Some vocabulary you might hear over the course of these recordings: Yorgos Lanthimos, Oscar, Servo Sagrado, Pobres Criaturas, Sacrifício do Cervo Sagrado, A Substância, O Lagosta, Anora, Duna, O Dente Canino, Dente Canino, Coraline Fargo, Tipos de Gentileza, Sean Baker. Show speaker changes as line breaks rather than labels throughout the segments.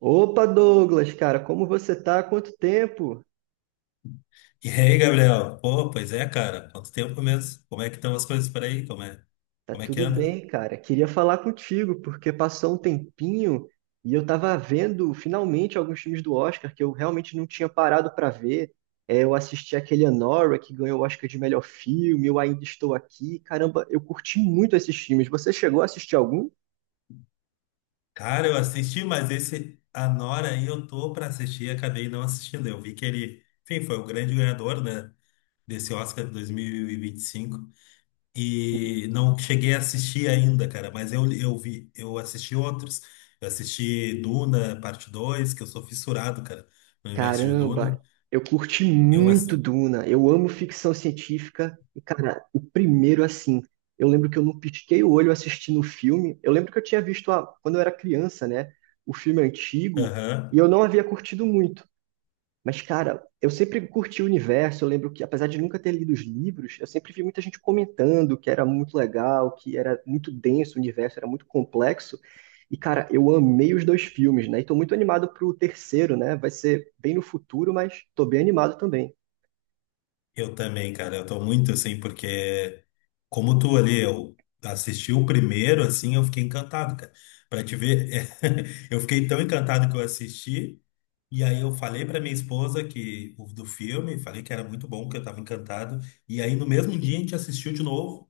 Opa, Douglas, cara, como você tá? Há Quanto tempo?
E aí, Gabriel? Pô, pois é, cara. Quanto tempo mesmo? Como é que estão as coisas por aí? Como é,
Tá
como é que
tudo
anda?
bem, cara. Queria falar contigo, porque passou um tempinho e eu tava vendo finalmente alguns filmes do Oscar que eu realmente não tinha parado pra ver. É, eu assisti aquele Anora que ganhou o Oscar de melhor filme, eu ainda estou aqui. Caramba, eu curti muito esses filmes. Você chegou a assistir algum?
Cara, eu assisti, mas esse Anora aí eu tô pra assistir e acabei não assistindo. Eu vi que ele, enfim, foi o grande ganhador, né, desse Oscar de dois mil e vinte e cinco. E não cheguei a assistir ainda, cara, mas eu vi, eu assisti outros. Eu assisti Duna, parte 2, que eu sou fissurado, cara, no universo de Duna.
Caramba, eu curti
Eu
muito
assisti.
Duna. Eu amo ficção científica. E, cara, o primeiro, assim, eu lembro que eu não pisquei o olho assistindo o filme. Eu lembro que eu tinha visto quando eu era criança, né? O filme antigo. E eu não havia curtido muito. Mas, cara, eu sempre curti o universo. Eu lembro que, apesar de nunca ter lido os livros, eu sempre vi muita gente comentando que era muito legal, que era muito denso o universo, era muito complexo. E, cara, eu amei os dois filmes, né? E tô muito animado pro terceiro, né? Vai ser bem no futuro, mas tô bem animado também.
Eu também, cara. Eu tô muito assim, porque como tu ali, eu assisti o primeiro, assim, eu fiquei encantado, cara. Pra te ver, eu fiquei tão encantado que eu assisti, e aí eu falei pra minha esposa que o do filme, falei que era muito bom, que eu tava encantado. E aí no mesmo dia a gente assistiu de novo,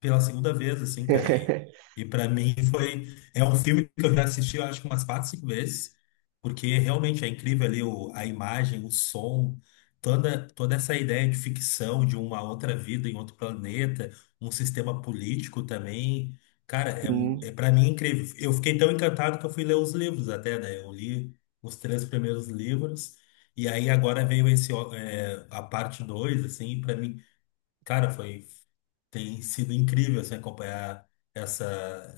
pela segunda vez, assim, cara. E, e para mim foi. É um filme que eu já assisti, eu acho que umas quatro, cinco vezes, porque realmente é incrível ali a imagem, o som toda essa ideia de ficção de uma outra vida em outro planeta, um sistema político também, cara, é para mim incrível. Eu fiquei tão encantado que eu fui ler os livros até, né? Eu li os três primeiros livros e aí agora veio esse ó, a parte 2 assim, para mim, cara, foi tem sido incrível assim, acompanhar essa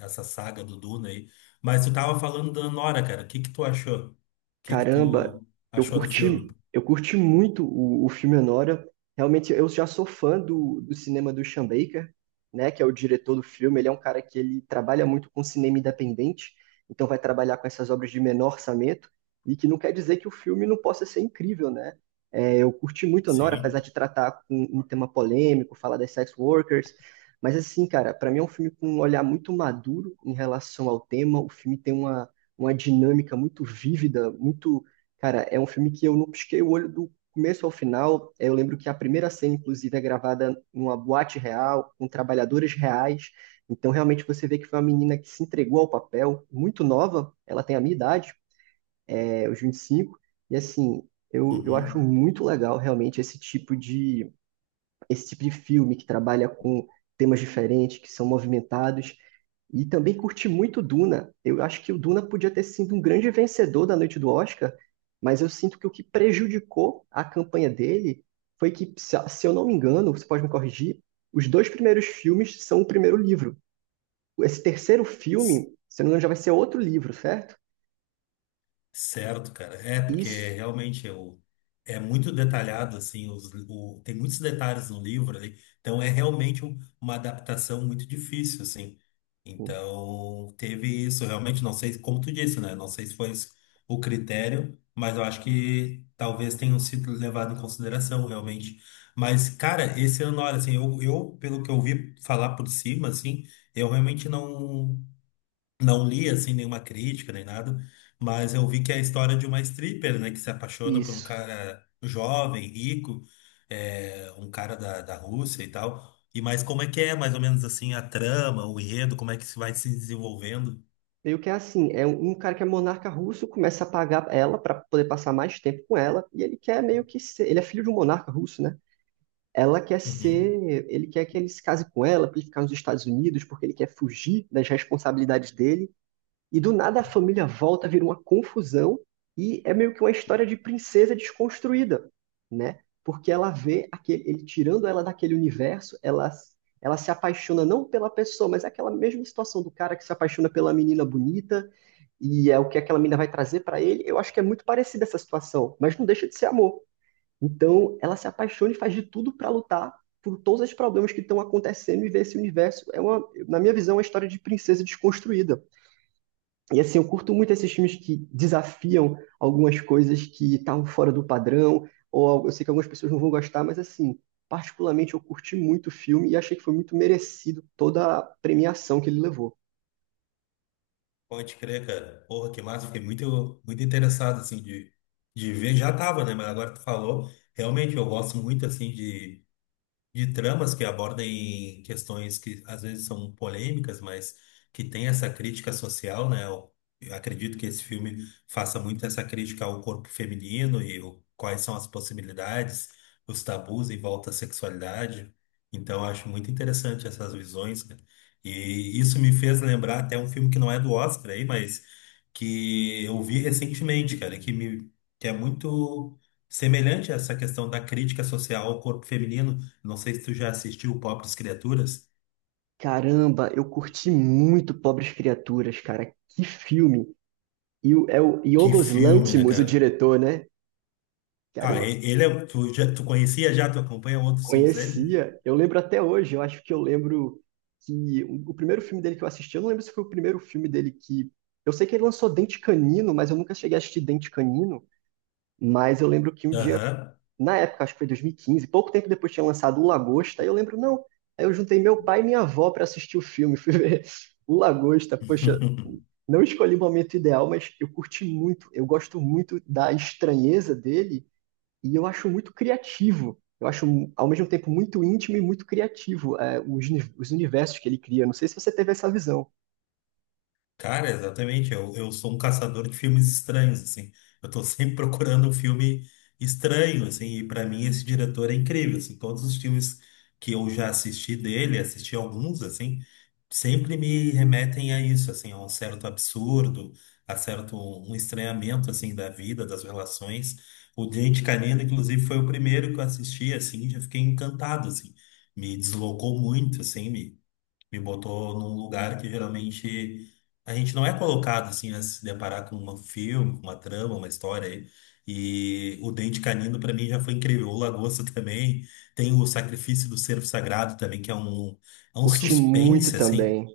essa saga do Duna aí. Mas tu tava falando da Nora, cara. O que que tu achou? O que que
Caramba,
tu achou do filme?
eu curti muito o filme Anora. Realmente, eu já sou fã do cinema do Sean Baker, né, que é o diretor do filme. Ele é um cara que ele trabalha muito com cinema independente, então vai trabalhar com essas obras de menor orçamento, e que não quer dizer que o filme não possa ser incrível, né? É, eu curti muito Anora, apesar
Sim.
de tratar com um tema polêmico, falar das sex workers. Mas assim, cara, para mim é um filme com um olhar muito maduro em relação ao tema. O filme tem uma dinâmica muito vívida, muito. Cara, é um filme que eu não pisquei o olho do começo ao final. Eu lembro que a primeira cena, inclusive, é gravada numa boate real, com trabalhadores reais. Então, realmente, você vê que foi uma menina que se entregou ao papel, muito nova, ela tem a minha idade, é, os 25 e assim, eu acho
Uhum.
muito legal, realmente, esse tipo de filme que trabalha com temas diferentes, que são movimentados. E também curti muito Duna. Eu acho que o Duna podia ter sido um grande vencedor da noite do Oscar, mas eu sinto que o que prejudicou a campanha dele foi que, se eu não me engano, você pode me corrigir, os dois primeiros filmes são o primeiro livro. Esse terceiro
C-
filme, se eu não me engano, já vai ser outro livro, certo?
Certo, cara. É, porque
Isso.
realmente é muito detalhado, assim, tem muitos detalhes no livro ali, então é realmente uma adaptação muito difícil, assim. Então, teve isso, realmente, não sei, como tu disse, né? Não sei se foi esse o critério, mas eu acho que talvez tenham sido levado em consideração, realmente. Mas, cara, esse ano, olha, assim, pelo que eu ouvi falar por cima, assim, eu realmente não. Não li assim nenhuma crítica nem nada, mas eu vi que é a história de uma stripper, né, que se apaixona por um
Isso.
cara jovem, rico, um cara da, Rússia e tal. E mas como é que é, mais ou menos assim, a trama, o enredo, como é que isso vai se desenvolvendo?
Meio que é assim, é um cara que é monarca russo, começa a pagar ela para poder passar mais tempo com ela, e ele quer meio que ser, ele é filho de um monarca russo, né? Ela quer
Uhum.
ser, ele quer que ele se case com ela para ele ficar nos Estados Unidos, porque ele quer fugir das responsabilidades dele e do nada a família volta, vira uma confusão e é meio que uma história de princesa desconstruída, né? Porque ela vê aquele, ele tirando ela daquele universo, ela se apaixona não pela pessoa, mas é aquela mesma situação do cara que se apaixona pela menina bonita e é o que aquela menina vai trazer para ele. Eu acho que é muito parecida essa situação, mas não deixa de ser amor. Então ela se apaixona e faz de tudo para lutar por todos os problemas que estão acontecendo e ver esse universo é uma, na minha visão, é uma história de princesa desconstruída. E assim, eu curto muito esses filmes que desafiam algumas coisas que estavam fora do padrão, ou eu sei que algumas pessoas não vão gostar, mas assim, particularmente eu curti muito o filme e achei que foi muito merecido toda a premiação que ele levou.
Pode crer, cara. Porra, que massa. Fiquei muito, muito interessado, assim, de ver. Já tava, né? Mas agora tu falou. Realmente, eu gosto muito, assim, de tramas que abordem questões que às vezes são polêmicas, mas que tem essa crítica social, né? Eu acredito que esse filme faça muito essa crítica ao corpo feminino e quais são as possibilidades, os tabus em volta à sexualidade. Então, eu acho muito interessante essas visões, cara. E isso me fez lembrar até um filme que não é do Oscar aí, mas que eu vi recentemente, cara, que é muito semelhante a essa questão da crítica social ao corpo feminino, não sei se tu já assistiu Pobres Criaturas.
Caramba, eu curti muito Pobres Criaturas, cara. Que filme! E é o
Que
Yorgos
filme, né,
Lanthimos, o
cara?
diretor, né?
Ah,
Caramba,
ele é. Tu conhecia já? Tu acompanha outros filmes dele?
conhecia, eu lembro até hoje, eu acho que eu lembro que o primeiro filme dele que eu assisti, eu não lembro se foi o primeiro filme dele que. Eu sei que ele lançou Dente Canino, mas eu nunca cheguei a assistir Dente Canino, mas eu lembro que um dia,
Aham.
na época, acho que foi 2015 pouco tempo depois tinha lançado O Lagosta, aí eu lembro, não, aí eu juntei meu pai e minha avó para assistir o filme, fui ver O Lagosta, poxa, não escolhi o momento ideal, mas eu curti muito, eu gosto muito da estranheza dele e eu acho muito criativo. Eu acho, ao mesmo tempo, muito íntimo e muito criativo, é, os universos que ele cria. Não sei se você teve essa visão.
Cara, exatamente. Eu sou um caçador de filmes estranhos, assim. Eu tô sempre procurando um filme estranho, assim. E pra mim esse diretor é incrível, assim. Todos os filmes que eu já assisti dele, assisti alguns, assim, sempre me remetem a isso, assim, a um certo absurdo, a certo um estranhamento, assim, da vida, das relações. O Dente Canino, inclusive, foi o primeiro que eu assisti, assim, e já fiquei encantado, assim. Me deslocou muito, assim, me botou num lugar que geralmente a gente não é colocado assim a se deparar com um filme, com uma trama, uma história aí. E o Dente Canino para mim já foi incrível. O Lagosta também tem o Sacrifício do Cervo Sagrado também, que é um
Curti muito
suspense assim.
também.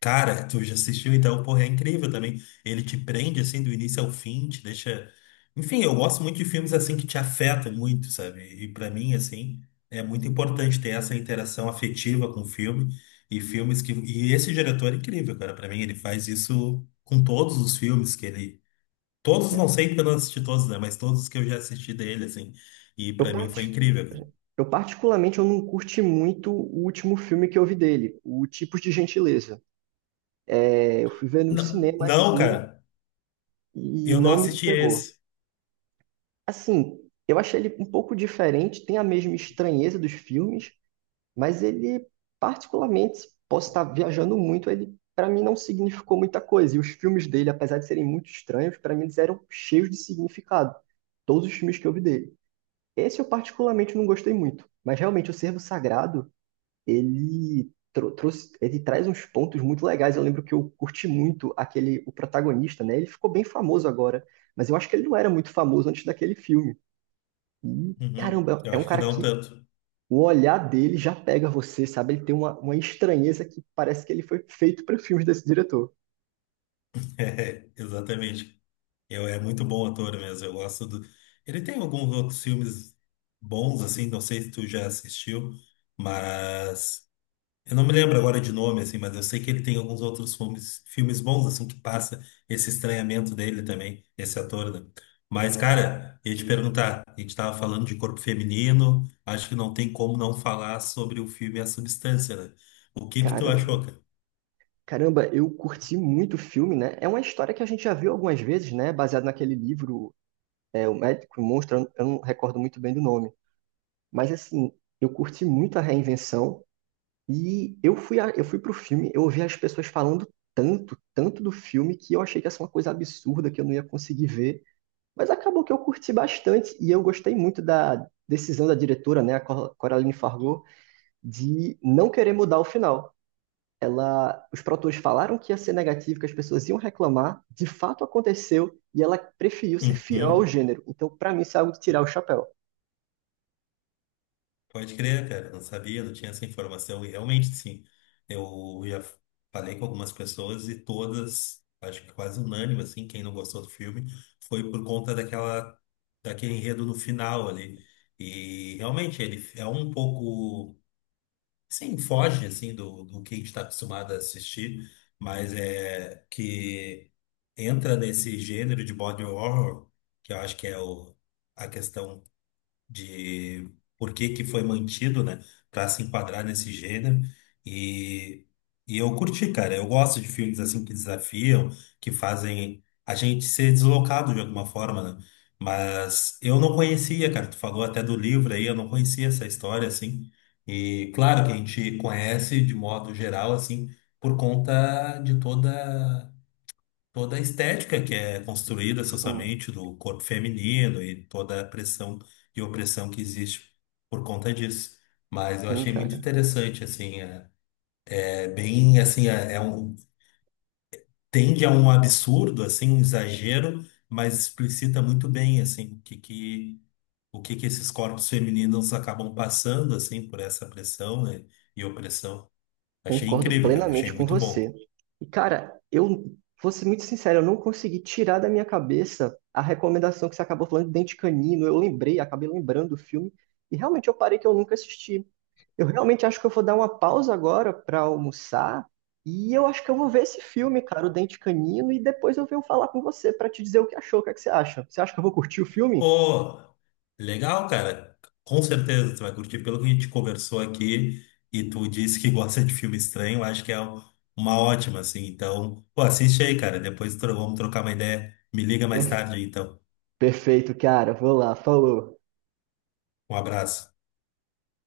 Cara, tu já assistiu, então, porra, é incrível também. Ele te prende, assim, do início ao fim, te deixa... Enfim, eu gosto muito de filmes, assim, que te afetam muito, sabe? E pra mim, assim, é muito importante ter essa interação afetiva com o filme e filmes que... E esse diretor é incrível, cara. Pra mim, ele faz isso com todos os filmes que ele... Todos,
É,
não sei porque eu não assisti todos, né? Mas todos que eu já assisti dele, assim. E
Eu,
pra mim foi
parti-
incrível, cara.
eu particularmente, eu não curti muito o último filme que eu vi dele, o Tipos de Gentileza. É, eu fui ver no
Não,
cinema,
não,
assim,
cara.
e
Eu não
não me
assisti
pegou.
esse.
Assim, eu achei ele um pouco diferente, tem a mesma estranheza dos filmes, mas ele, particularmente, posso estar viajando muito, ele para mim não significou muita coisa. E os filmes dele, apesar de serem muito estranhos, para mim eles eram cheios de significado. Todos os filmes que eu vi dele. Esse eu particularmente não gostei muito, mas realmente o Servo Sagrado, trouxe, ele traz uns pontos muito legais. Eu lembro que eu curti muito aquele o protagonista, né? Ele ficou bem famoso agora, mas eu acho que ele não era muito famoso antes daquele filme. E
Uhum.
caramba,
Eu
é um
acho que
cara
não
que
tanto.
o olhar dele já pega você, sabe? Ele tem uma estranheza que parece que ele foi feito para filmes desse diretor.
É, exatamente. É muito bom ator mesmo. Eu gosto do. Ele tem alguns outros filmes bons, assim, não sei se tu já assistiu, mas eu não me lembro agora de nome, assim, mas eu sei que ele tem alguns outros filmes bons, assim, que passa esse estranhamento dele também, esse ator, né? Mas, cara, eu ia te perguntar, a gente tava falando de corpo feminino, acho que não tem como não falar sobre o filme A Substância, né? O que que tu
Caramba.
achou, cara?
Caramba, eu curti muito o filme, né? É uma história que a gente já viu algumas vezes, né? Baseado naquele livro, é, O Médico e o Monstro, eu não recordo muito bem do nome. Mas, assim, eu curti muito a reinvenção e eu fui pro filme, eu ouvi as pessoas falando tanto do filme, que eu achei que ia ser uma coisa absurda, que eu não ia conseguir ver. Mas acabou que eu curti bastante e eu gostei muito da decisão da diretora, né, a Coraline Fargo, de não querer mudar o final. Ela, os produtores falaram que ia ser negativo, que as pessoas iam reclamar, de fato aconteceu e ela preferiu ser fiel ao
Uhum.
gênero. Então, pra mim, isso é algo de tirar o chapéu.
Pode crer, cara, eu não sabia, não tinha essa informação. E realmente, sim, eu já falei com algumas pessoas e todas, acho que quase unânime, assim, quem não gostou do filme, foi por conta daquela, daquele enredo no final ali. E realmente, ele é um pouco, sim, foge, assim, do que a gente está acostumado a assistir, mas é que entra nesse gênero de body horror, que eu acho que é a questão de por que que foi mantido, né, para se enquadrar nesse gênero. E, e eu curti, cara. Eu gosto de filmes assim que desafiam, que fazem a gente ser deslocado de alguma forma, né? Mas eu não conhecia, cara. Tu falou até do livro aí, eu não conhecia essa história assim. E claro que a gente conhece de modo geral assim por conta de toda a estética que é construída
Sim.
socialmente do corpo feminino e toda a pressão e opressão que existe por conta disso. Mas eu
Sim,
achei muito
cara.
interessante, assim, é bem, assim, tende a um absurdo, assim, um exagero, mas explicita muito bem, assim, o que que esses corpos femininos acabam passando, assim, por essa pressão, né, e opressão. Achei
Concordo
incrível, cara, achei
plenamente com
muito
você.
bom.
E, cara, eu vou ser muito sincero, eu não consegui tirar da minha cabeça a recomendação que você acabou falando de Dente Canino. Eu lembrei, acabei lembrando do filme, e realmente eu parei que eu nunca assisti. Eu realmente acho que eu vou dar uma pausa agora para almoçar, e eu acho que eu vou ver esse filme, cara, o Dente Canino, e depois eu venho falar com você para te dizer o que achou, o que é que você acha. Você acha que eu vou curtir o filme?
Pô, legal, cara. Com certeza tu vai curtir. Pelo que a gente conversou aqui e tu disse que gosta de filme estranho, acho que é uma ótima, assim. Então, pô, assiste aí, cara. Depois vamos trocar uma ideia. Me liga mais tarde, aí, então.
Perfeito, cara, vou lá, falou.
Um abraço.